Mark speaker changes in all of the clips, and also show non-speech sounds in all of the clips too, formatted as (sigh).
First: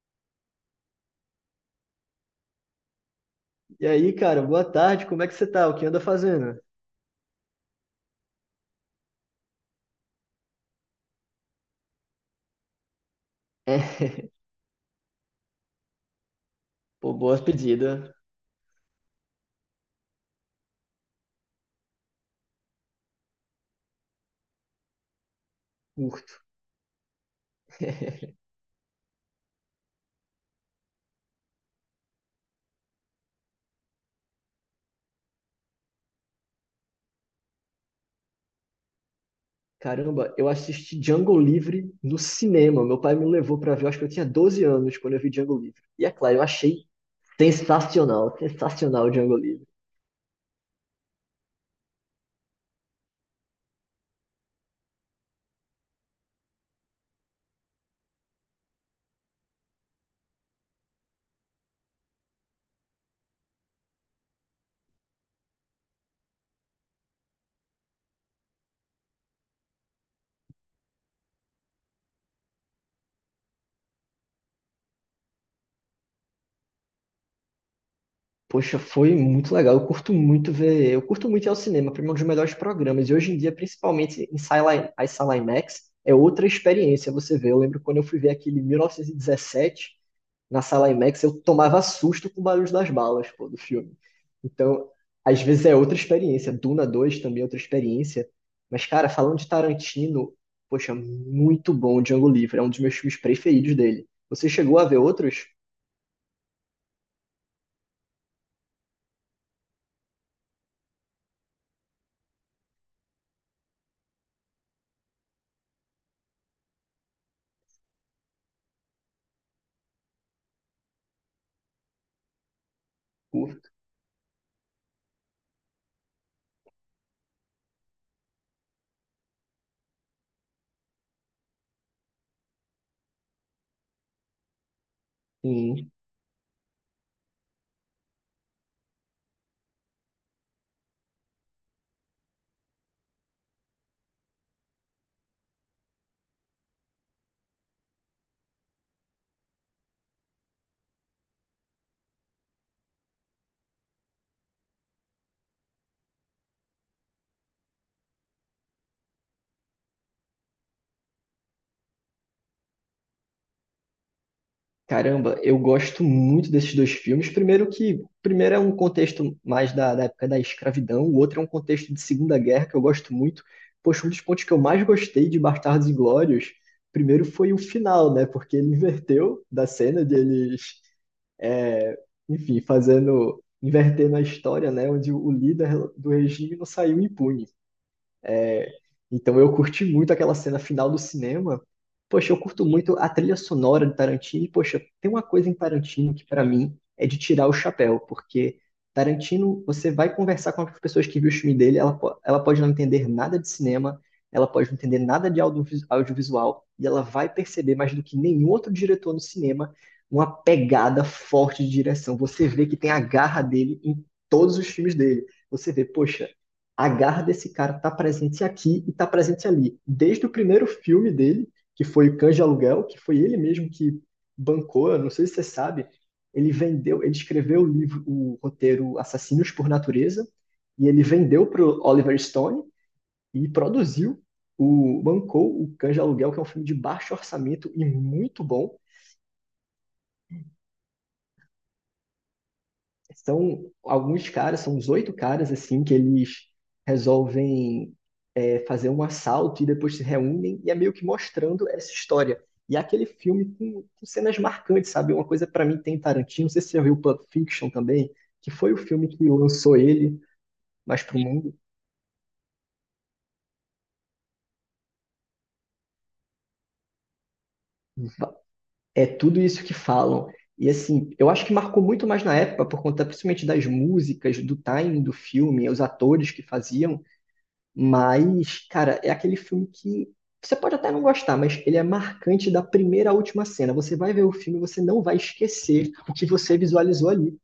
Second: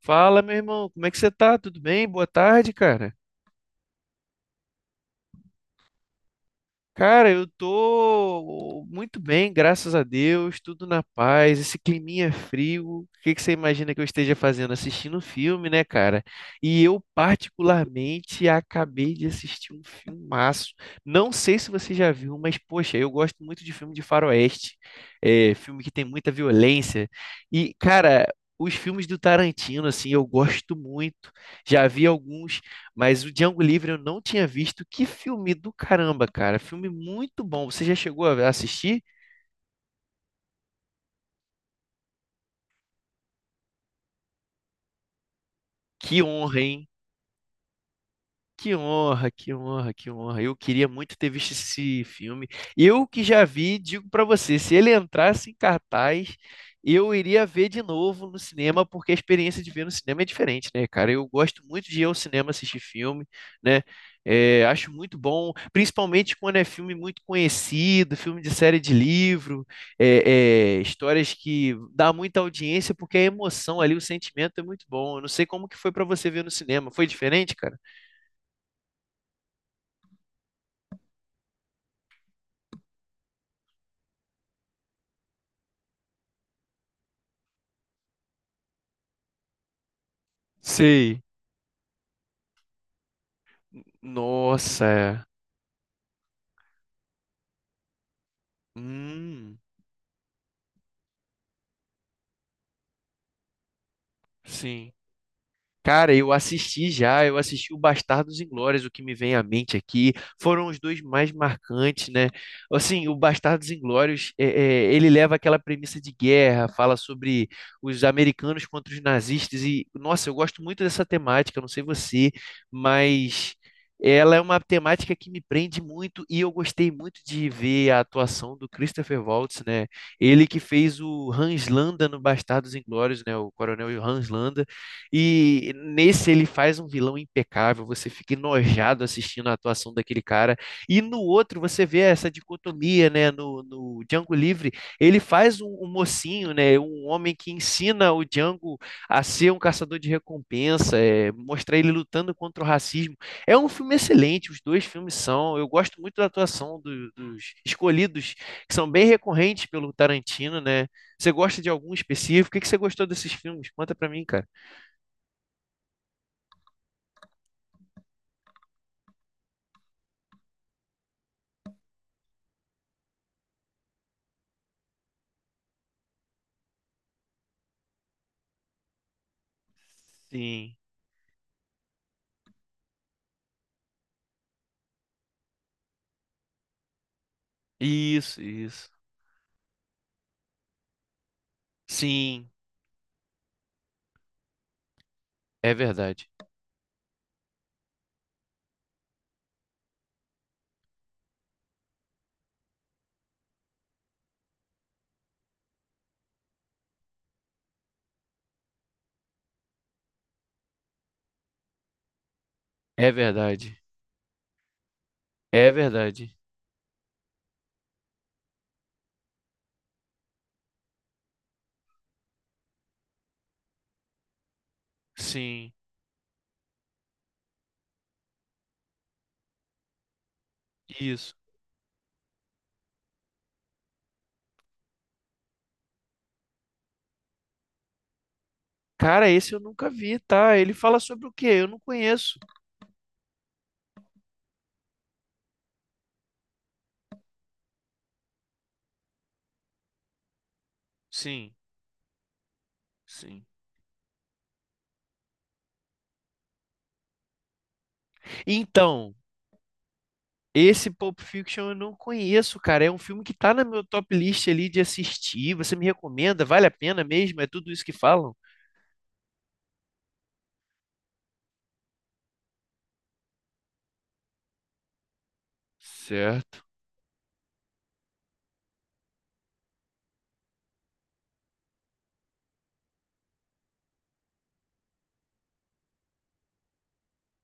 Speaker 1: Fala, meu irmão, como é que você tá? Tudo bem? Boa tarde, cara.
Speaker 2: E aí, cara, boa tarde, como é que você tá? O que anda fazendo? (laughs)
Speaker 1: Cara, eu tô muito bem, graças a Deus, tudo na paz. Esse climinha frio, o que que você imagina que eu
Speaker 2: É,
Speaker 1: esteja fazendo? Assistindo um filme, né, cara? E eu,
Speaker 2: pô, boa pedida.
Speaker 1: particularmente, acabei de assistir um filmaço. Não sei se você já viu, mas, poxa, eu gosto muito de filme de faroeste, filme que tem muita
Speaker 2: Curto.
Speaker 1: violência. E, cara, os filmes do Tarantino, assim, eu gosto muito. Já vi alguns. Mas o Django Livre eu não tinha visto. Que filme do caramba, cara. Filme muito bom. Você já chegou a assistir?
Speaker 2: Caramba, eu assisti Django Livre no cinema. Meu pai me levou pra ver, eu acho que eu tinha 12 anos quando eu vi Django Livre. E é
Speaker 1: Que
Speaker 2: claro, eu
Speaker 1: honra,
Speaker 2: achei
Speaker 1: hein?
Speaker 2: sensacional,
Speaker 1: Que
Speaker 2: sensacional
Speaker 1: honra,
Speaker 2: Django
Speaker 1: que
Speaker 2: Livre.
Speaker 1: honra, que honra. Eu queria muito ter visto esse filme. Eu que já vi, digo pra você, se ele entrasse em cartaz, eu iria ver de novo no cinema, porque a experiência de ver no cinema é diferente, né, cara? Eu gosto muito de ir ao cinema assistir filme, né? É, acho muito bom, principalmente quando é filme muito conhecido, filme de série de livro, histórias que dá muita audiência, porque a emoção ali, o sentimento é muito bom. Eu não sei como que foi pra você ver no cinema. Foi diferente, cara?
Speaker 2: Poxa, foi muito legal. Eu curto muito ir ao cinema, pra mim é um dos melhores programas. E hoje em dia, principalmente em sala, as sala IMAX, é outra experiência você vê. Eu lembro quando eu fui ver aquele 1917, na sala
Speaker 1: Sei.
Speaker 2: IMAX, eu tomava susto com o barulho das balas, pô, do filme.
Speaker 1: Nossa,
Speaker 2: Então,
Speaker 1: é.
Speaker 2: às vezes é outra experiência. Duna dois também é outra experiência. Mas, cara, falando de
Speaker 1: Hum,
Speaker 2: Tarantino, poxa, muito bom Django Livre. É um dos meus filmes preferidos dele. Você chegou a
Speaker 1: sim.
Speaker 2: ver outros?
Speaker 1: Cara, eu assisti o Bastardos Inglórios, o que me vem à mente aqui, foram os dois mais marcantes, né? Assim, o Bastardos Inglórios, ele leva aquela premissa de guerra, fala sobre os americanos contra os nazistas, e, nossa, eu gosto muito dessa temática, não sei você, mas ela é uma temática que me prende muito, e eu gostei muito de ver a atuação do Christopher Waltz, né? Ele que fez o Hans Landa no Bastardos Inglórios, né? O coronel Hans Landa, e
Speaker 2: Sim.
Speaker 1: nesse ele faz um vilão impecável, você fica enojado assistindo a atuação daquele cara. E no outro você vê essa dicotomia, né? No Django Livre, ele faz um mocinho, né? Um homem que ensina o Django a ser um caçador de recompensa, é, mostrar ele lutando contra o racismo. É um filme excelente, os dois filmes são. Eu gosto muito da atuação dos escolhidos, que são bem recorrentes pelo Tarantino, né? Você gosta de algum específico? O que que você gostou desses filmes? Conta pra mim, cara.
Speaker 2: Caramba, eu gosto muito desses dois filmes. Primeiro que, primeiro é um contexto mais da época da escravidão, o outro é um contexto de Segunda Guerra que eu gosto muito. Poxa, um dos pontos que eu mais gostei de Bastardos Inglórios, primeiro foi o final, né? Porque ele inverteu da cena
Speaker 1: Sim.
Speaker 2: deles, enfim, fazendo, invertendo a história, né? Onde o líder do regime não saiu impune.
Speaker 1: Isso, isso.
Speaker 2: Então eu curti muito aquela cena final do cinema. Poxa, eu
Speaker 1: Sim.
Speaker 2: curto muito a trilha sonora de Tarantino. E, poxa, tem uma coisa em
Speaker 1: É
Speaker 2: Tarantino que
Speaker 1: verdade.
Speaker 2: pra mim é de tirar o chapéu, porque Tarantino, você vai conversar com as pessoas que viu o filme dele, ela, ela pode não entender nada de cinema, ela pode não entender nada de audiovisual, e ela vai perceber mais do que nenhum outro diretor no cinema uma pegada forte de direção. Você vê que tem a
Speaker 1: É
Speaker 2: garra
Speaker 1: verdade.
Speaker 2: dele em todos os filmes dele.
Speaker 1: É
Speaker 2: Você vê, poxa,
Speaker 1: verdade.
Speaker 2: a garra desse cara tá presente aqui e tá presente ali. Desde o primeiro filme dele, que foi o Cães de Aluguel, que foi ele mesmo que bancou, eu não sei se você
Speaker 1: Sim.
Speaker 2: sabe, ele vendeu, ele escreveu o livro, o roteiro Assassinos por Natureza, e ele
Speaker 1: Isso.
Speaker 2: vendeu pro Oliver Stone e produziu o bancou o Cães de Aluguel, que é um filme de baixo orçamento e muito bom.
Speaker 1: Cara, esse eu nunca vi, tá? Ele fala sobre o quê? Eu não conheço.
Speaker 2: São alguns caras, são uns oito caras assim que eles resolvem fazer um assalto e depois se reúnem, e é meio que
Speaker 1: Sim,
Speaker 2: mostrando essa história. E é aquele
Speaker 1: sim.
Speaker 2: filme com cenas marcantes, sabe? Uma coisa para mim tem Tarantino, não sei se você já viu Pulp Fiction também, que foi o filme
Speaker 1: Então,
Speaker 2: que lançou ele
Speaker 1: esse
Speaker 2: mais pro
Speaker 1: Pulp
Speaker 2: mundo.
Speaker 1: Fiction eu não conheço, cara. É um filme que tá na meu top list ali de assistir. Você me recomenda? Vale a pena mesmo? É tudo isso que falam?
Speaker 2: É tudo isso que falam. E assim, eu acho que marcou muito mais na época, por conta principalmente das músicas, do timing do filme, os atores que
Speaker 1: Certo.
Speaker 2: faziam. Mas, cara, é aquele filme que você pode até não gostar, mas ele é marcante da primeira à última cena. Você vai ver o filme e você não vai esquecer o que você visualizou ali.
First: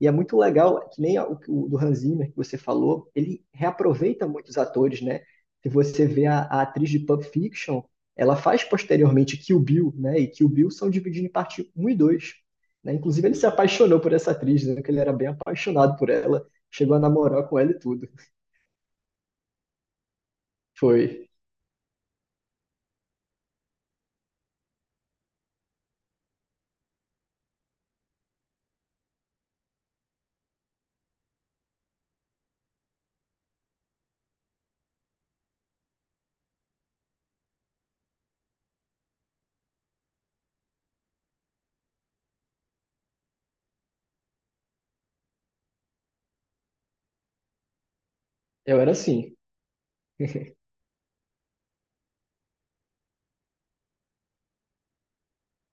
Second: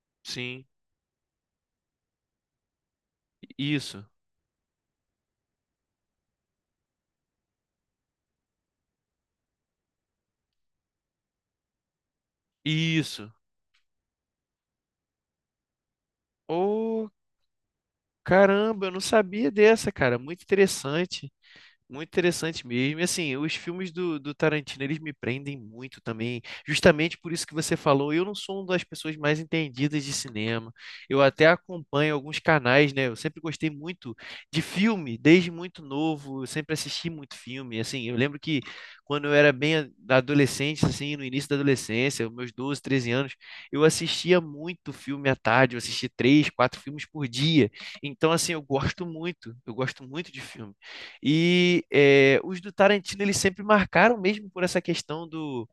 Speaker 2: E é muito
Speaker 1: Sim.
Speaker 2: legal, que nem o do Hans Zimmer que você falou, ele
Speaker 1: Isso.
Speaker 2: reaproveita muitos atores, né? Se você vê a atriz de Pulp Fiction, ela faz posteriormente Kill Bill, né? E Kill Bill são divididos em parte um e dois. Né? Inclusive,
Speaker 1: Isso.
Speaker 2: ele se apaixonou por essa atriz, né? Que ele era bem apaixonado por ela, chegou a
Speaker 1: Ô,
Speaker 2: namorar com ela e tudo.
Speaker 1: caramba, eu não sabia dessa, cara. Muito
Speaker 2: Foi.
Speaker 1: interessante. Muito interessante mesmo. E assim, os filmes do Tarantino, eles me prendem muito também, justamente por isso que você falou. Eu não sou uma das pessoas mais entendidas de cinema. Eu até acompanho alguns canais, né? Eu sempre gostei muito de filme, desde muito novo. Eu sempre assisti muito filme. Assim, eu lembro que quando eu era bem da adolescente, assim, no início da adolescência, meus 12 13 anos, eu assistia muito filme à tarde. Eu assistia três, quatro filmes por dia. Então, assim, eu
Speaker 2: Eu era
Speaker 1: gosto
Speaker 2: assim.
Speaker 1: muito. Eu gosto muito de
Speaker 2: (laughs)
Speaker 1: filme. E é, os do Tarantino eles sempre marcaram mesmo por essa questão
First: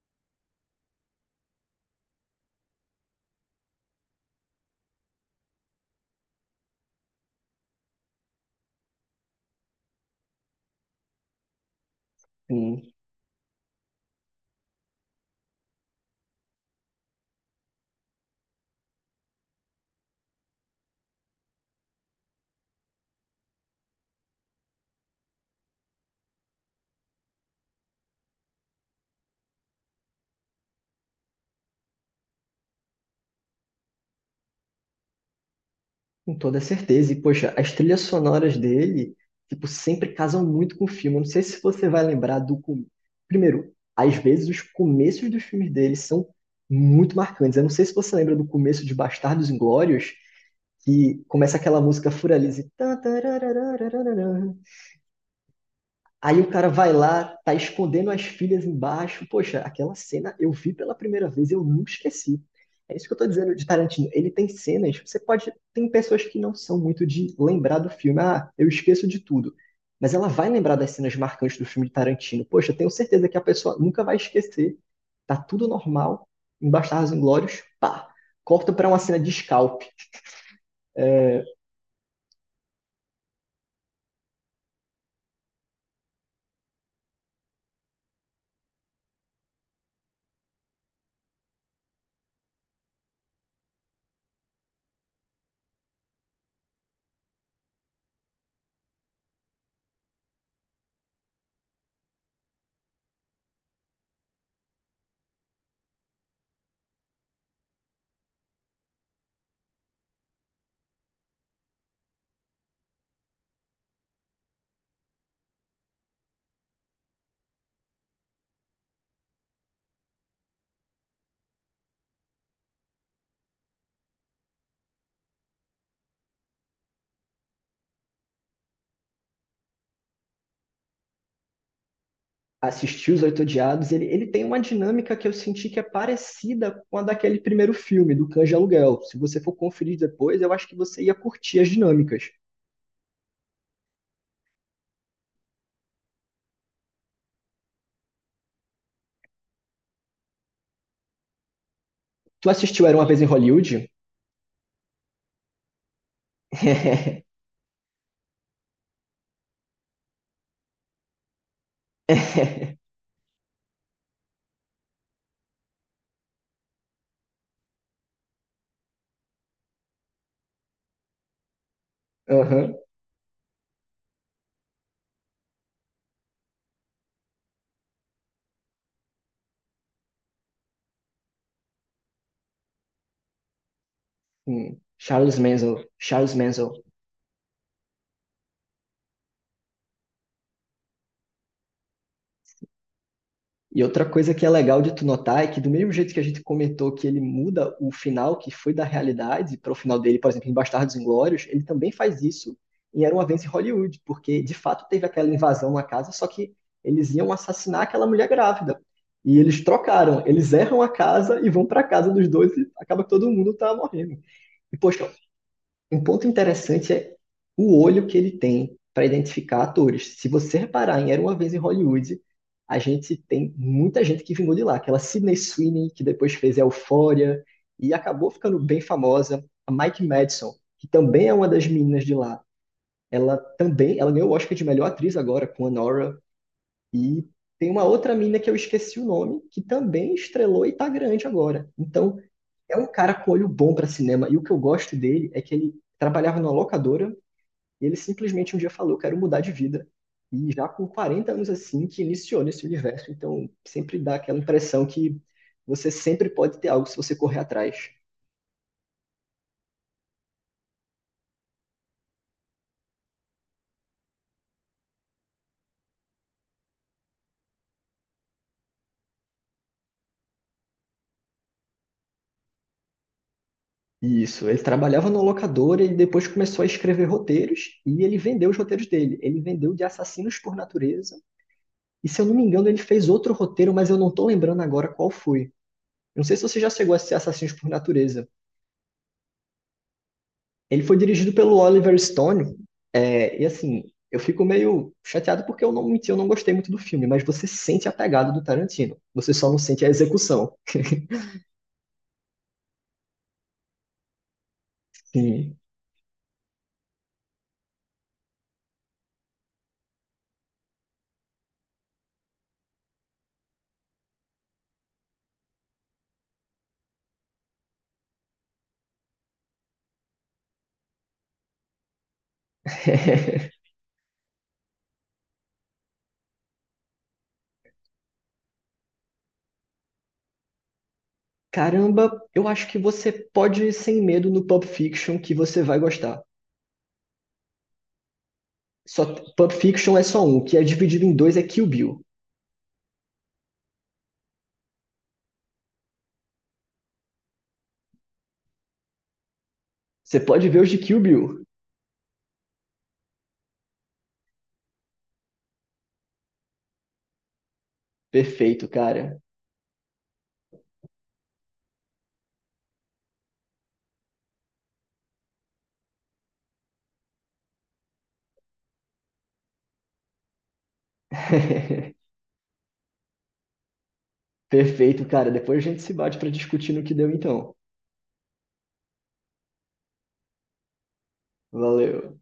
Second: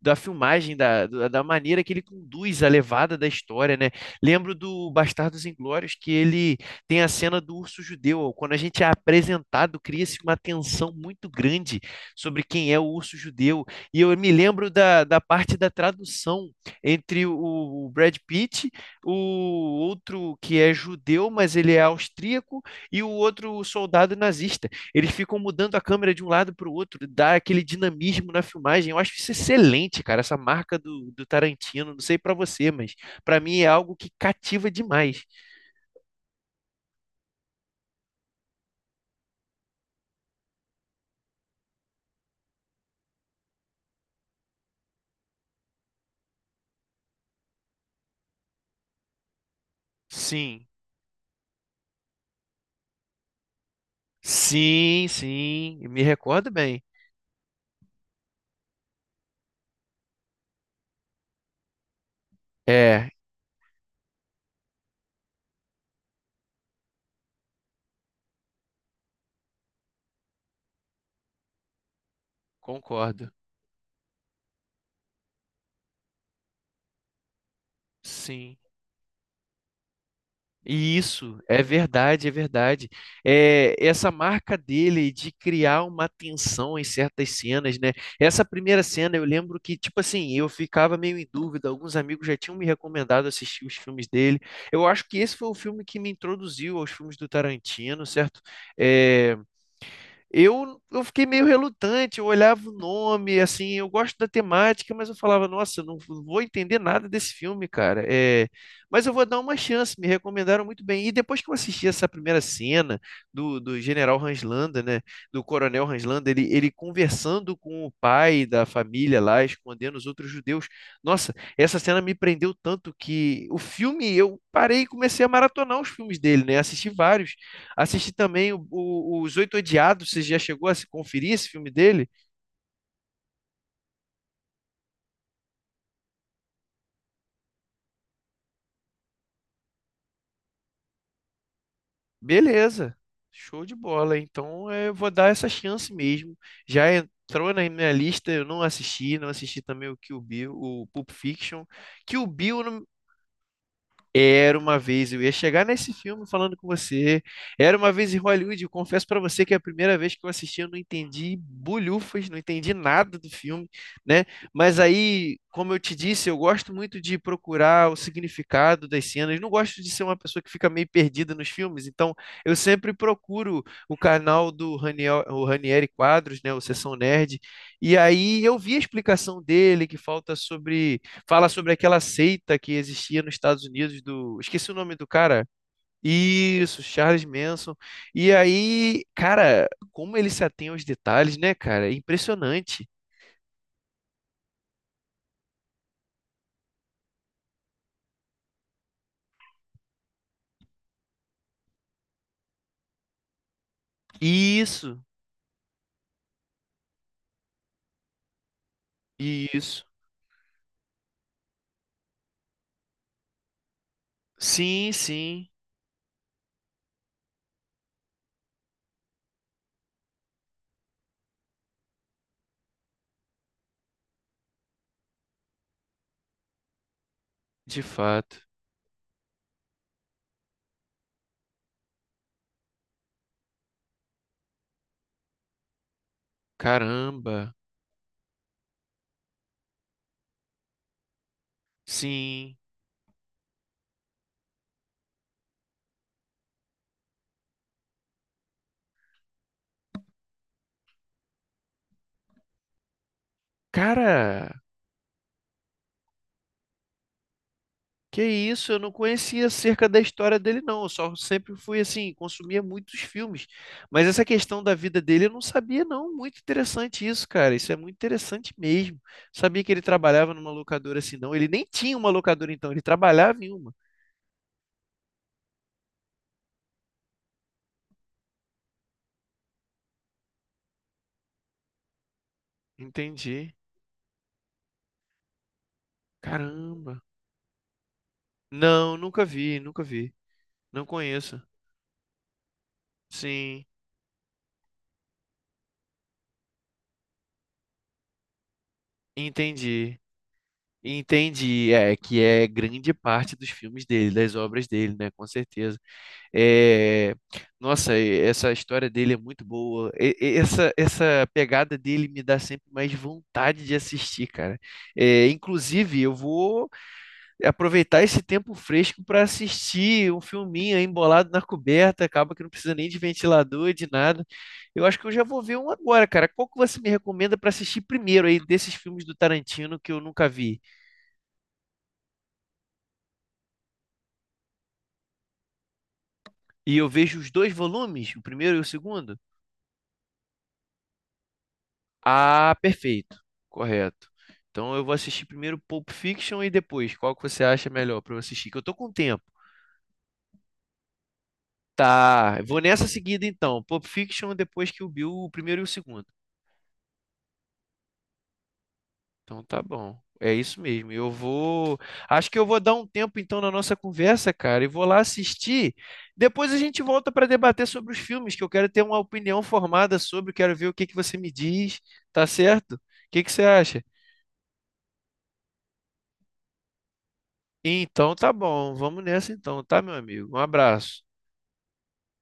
Speaker 1: da filmagem, da maneira que ele conduz a levada da história, né? Lembro do Bastardos Inglórios que ele tem a cena do urso judeu. Quando a gente é apresentado, cria-se uma tensão muito grande sobre quem é o
Speaker 2: Sim,
Speaker 1: urso judeu. E eu me lembro da parte da tradução entre o Brad Pitt, o outro que é judeu, mas ele é austríaco, e o outro soldado nazista, eles ficam mudando a câmera de um lado para o outro, dá aquele dinamismo na filmagem. Eu acho isso excelente, cara, essa marca do Tarantino. Não sei para você, mas para mim é algo que cativa demais.
Speaker 2: com toda certeza. E, poxa, as trilhas sonoras dele, tipo, sempre casam muito com o filme. Eu não sei se você vai lembrar do... com- Primeiro, às vezes os começos dos filmes dele são muito marcantes. Eu não sei se você lembra do começo de Bastardos Inglórios,
Speaker 1: Sim,
Speaker 2: que começa aquela música Furalize.
Speaker 1: sim, sim, me
Speaker 2: Aí o
Speaker 1: recordo
Speaker 2: cara
Speaker 1: bem.
Speaker 2: vai lá, tá escondendo as filhas embaixo. Poxa, aquela cena eu vi pela primeira vez, eu nunca esqueci. É isso
Speaker 1: É,
Speaker 2: que eu tô dizendo de Tarantino. Ele tem cenas, você pode. Tem pessoas que não são muito de lembrar do filme. Ah, eu esqueço de tudo. Mas ela vai lembrar das cenas marcantes do filme de Tarantino. Poxa, eu tenho certeza
Speaker 1: concordo.
Speaker 2: que a pessoa nunca vai esquecer. Tá tudo normal. Em Bastardos Inglórios, pá.
Speaker 1: Sim.
Speaker 2: Corta pra uma cena de scalp.
Speaker 1: E isso, é verdade, é verdade. É, essa marca dele de criar uma tensão em certas cenas, né? Essa primeira cena eu lembro que, tipo assim, eu ficava meio em dúvida, alguns amigos já tinham me recomendado assistir os filmes dele. Eu acho que esse foi o filme que me introduziu aos filmes do Tarantino, certo? É, eu fiquei meio relutante, eu olhava o nome, assim, eu gosto da temática, mas eu falava, nossa, eu não vou entender nada desse filme, cara. É, mas eu vou dar uma chance, me recomendaram muito bem. E depois que eu assisti essa primeira cena do General Hans, né, do Coronel Hans, ele conversando com o pai da família lá, escondendo os outros judeus. Nossa, essa cena me prendeu tanto que o filme, eu parei e comecei a maratonar os filmes dele, né, assisti vários. Assisti também Os Oito Odiados. Você já chegou a se conferir esse filme dele?
Speaker 2: Assistir Os Oito Odiados, ele tem uma dinâmica que eu senti que é parecida com a daquele primeiro filme, do Cães de Aluguel. Se você for conferir depois, eu acho que você ia curtir as dinâmicas.
Speaker 1: Beleza, show de bola. Então eu vou dar essa chance mesmo. Já entrou na minha lista, eu não assisti. Não assisti também o Kill Bill, o Pulp Fiction. Kill
Speaker 2: Tu
Speaker 1: Bill,
Speaker 2: assistiu Era Uma Vez em Hollywood?
Speaker 1: Era uma vez, eu ia chegar nesse filme falando com você. Era uma vez em Hollywood, eu confesso pra você que é a primeira vez que eu assisti, eu não entendi bulhufas, não entendi
Speaker 2: (laughs)
Speaker 1: nada do filme, né? Mas aí, como eu te disse, eu gosto muito de procurar o significado das cenas. Não gosto de ser uma pessoa que fica meio perdida nos filmes, então eu
Speaker 2: Aham.
Speaker 1: sempre procuro o canal do Raniel, o Ranieri Quadros, né, o Sessão Nerd, e aí eu vi a explicação dele que falta sobre. Fala sobre aquela seita que existia nos Estados Unidos do. Esqueci o
Speaker 2: Hum.
Speaker 1: nome do
Speaker 2: Charles
Speaker 1: cara.
Speaker 2: Manson. Charles Manson.
Speaker 1: Isso, Charles Manson. E aí, cara, como ele se atém aos detalhes, né, cara? É impressionante.
Speaker 2: E outra coisa que é legal de tu notar é que do mesmo jeito que a gente comentou que ele muda o final que foi da realidade para o final dele, por exemplo, em Bastardos Inglórios, ele também faz isso em Era Uma Vez em Hollywood, porque de fato
Speaker 1: Isso,
Speaker 2: teve aquela invasão na casa, só que eles iam assassinar aquela mulher grávida. E eles
Speaker 1: isso.
Speaker 2: trocaram, eles erram a casa e vão para a casa dos dois e acaba que todo mundo tá morrendo. E
Speaker 1: Sim,
Speaker 2: poxa,
Speaker 1: sim,
Speaker 2: um ponto interessante é o olho que ele tem para identificar atores. Se você reparar em Era Uma Vez em Hollywood, a gente tem muita gente que vingou de lá. Aquela Sydney Sweeney, que depois fez Euphoria
Speaker 1: de
Speaker 2: e acabou
Speaker 1: fato.
Speaker 2: ficando bem famosa. A Mike Madison, que também é uma das meninas de lá. Ela também, ela ganhou o Oscar de melhor atriz agora com a Nora. E
Speaker 1: Caramba,
Speaker 2: tem uma outra mina que eu esqueci o nome, que também estrelou e tá grande agora. Então,
Speaker 1: sim.
Speaker 2: é um cara com olho bom pra cinema. E o que eu gosto dele é que ele trabalhava numa locadora e ele simplesmente um dia falou: quero mudar de vida. E já com 40 anos assim, que iniciou nesse universo. Então, sempre dá aquela
Speaker 1: Cara,
Speaker 2: impressão que você sempre pode ter algo se você correr atrás.
Speaker 1: que isso, eu não conhecia acerca da história dele, não. Eu só sempre fui assim, consumia muitos filmes. Mas essa questão da vida dele eu não sabia, não. Muito interessante isso, cara. Isso é muito interessante mesmo. Sabia que ele trabalhava numa locadora assim, não. Ele nem tinha uma locadora, então, ele trabalhava em uma.
Speaker 2: Isso, ele trabalhava numa locadora e depois começou a escrever roteiros e ele vendeu os roteiros dele. Ele vendeu de Assassinos por Natureza. E se eu não me engano, ele fez outro
Speaker 1: Entendi.
Speaker 2: roteiro, mas eu não tô lembrando agora qual foi. Eu não sei se você já chegou
Speaker 1: Caramba.
Speaker 2: a assistir Assassinos por Natureza.
Speaker 1: Não, nunca vi, nunca vi.
Speaker 2: Ele
Speaker 1: Não
Speaker 2: foi dirigido
Speaker 1: conheço.
Speaker 2: pelo Oliver Stone, é, e
Speaker 1: Sim,
Speaker 2: assim, eu fico meio chateado porque eu não menti, eu não gostei muito do filme, mas você sente a pegada do Tarantino. Você só não sente a
Speaker 1: entendi.
Speaker 2: execução. (laughs)
Speaker 1: Entendi. É, que é grande parte dos filmes dele, das obras dele, né? Com
Speaker 2: Sim.
Speaker 1: certeza. É, nossa, essa história dele é muito boa. Essa pegada dele me dá sempre mais vontade de assistir, cara. É, inclusive, eu vou aproveitar esse tempo fresco para assistir um filminho aí embolado na coberta. Acaba que não precisa nem de
Speaker 2: (laughs)
Speaker 1: ventilador, de nada. Eu acho que eu já vou ver um agora, cara. Qual que você me recomenda para assistir primeiro aí desses filmes do Tarantino que eu nunca vi?
Speaker 2: Caramba, eu acho que você pode ir sem medo no Pulp Fiction que você vai gostar.
Speaker 1: E eu vejo os dois volumes, o primeiro e o
Speaker 2: Só
Speaker 1: segundo?
Speaker 2: Pulp Fiction é só um, o que é dividido em dois é Kill Bill.
Speaker 1: Ah, perfeito. Correto. Então eu vou assistir primeiro Pulp Fiction e depois. Qual que você acha melhor pra eu assistir? Que eu tô com tempo.
Speaker 2: Você pode ver os de Kill Bill.
Speaker 1: Tá, eu vou nessa seguida então. Pulp Fiction, depois que o Bill, o primeiro e o segundo.
Speaker 2: Perfeito, cara.
Speaker 1: Então tá bom. É isso mesmo. Eu vou. Acho que eu vou dar um tempo então na nossa conversa, cara, e vou lá assistir. Depois a gente volta para debater sobre os filmes, que eu quero ter uma opinião formada sobre, quero ver o que que você me diz,
Speaker 2: (laughs)
Speaker 1: tá certo? O que que você acha?
Speaker 2: Perfeito, cara. Depois a gente se bate para discutir no que deu então.
Speaker 1: Então tá bom, vamos nessa então, tá, meu amigo? Um abraço.
Speaker 2: Valeu.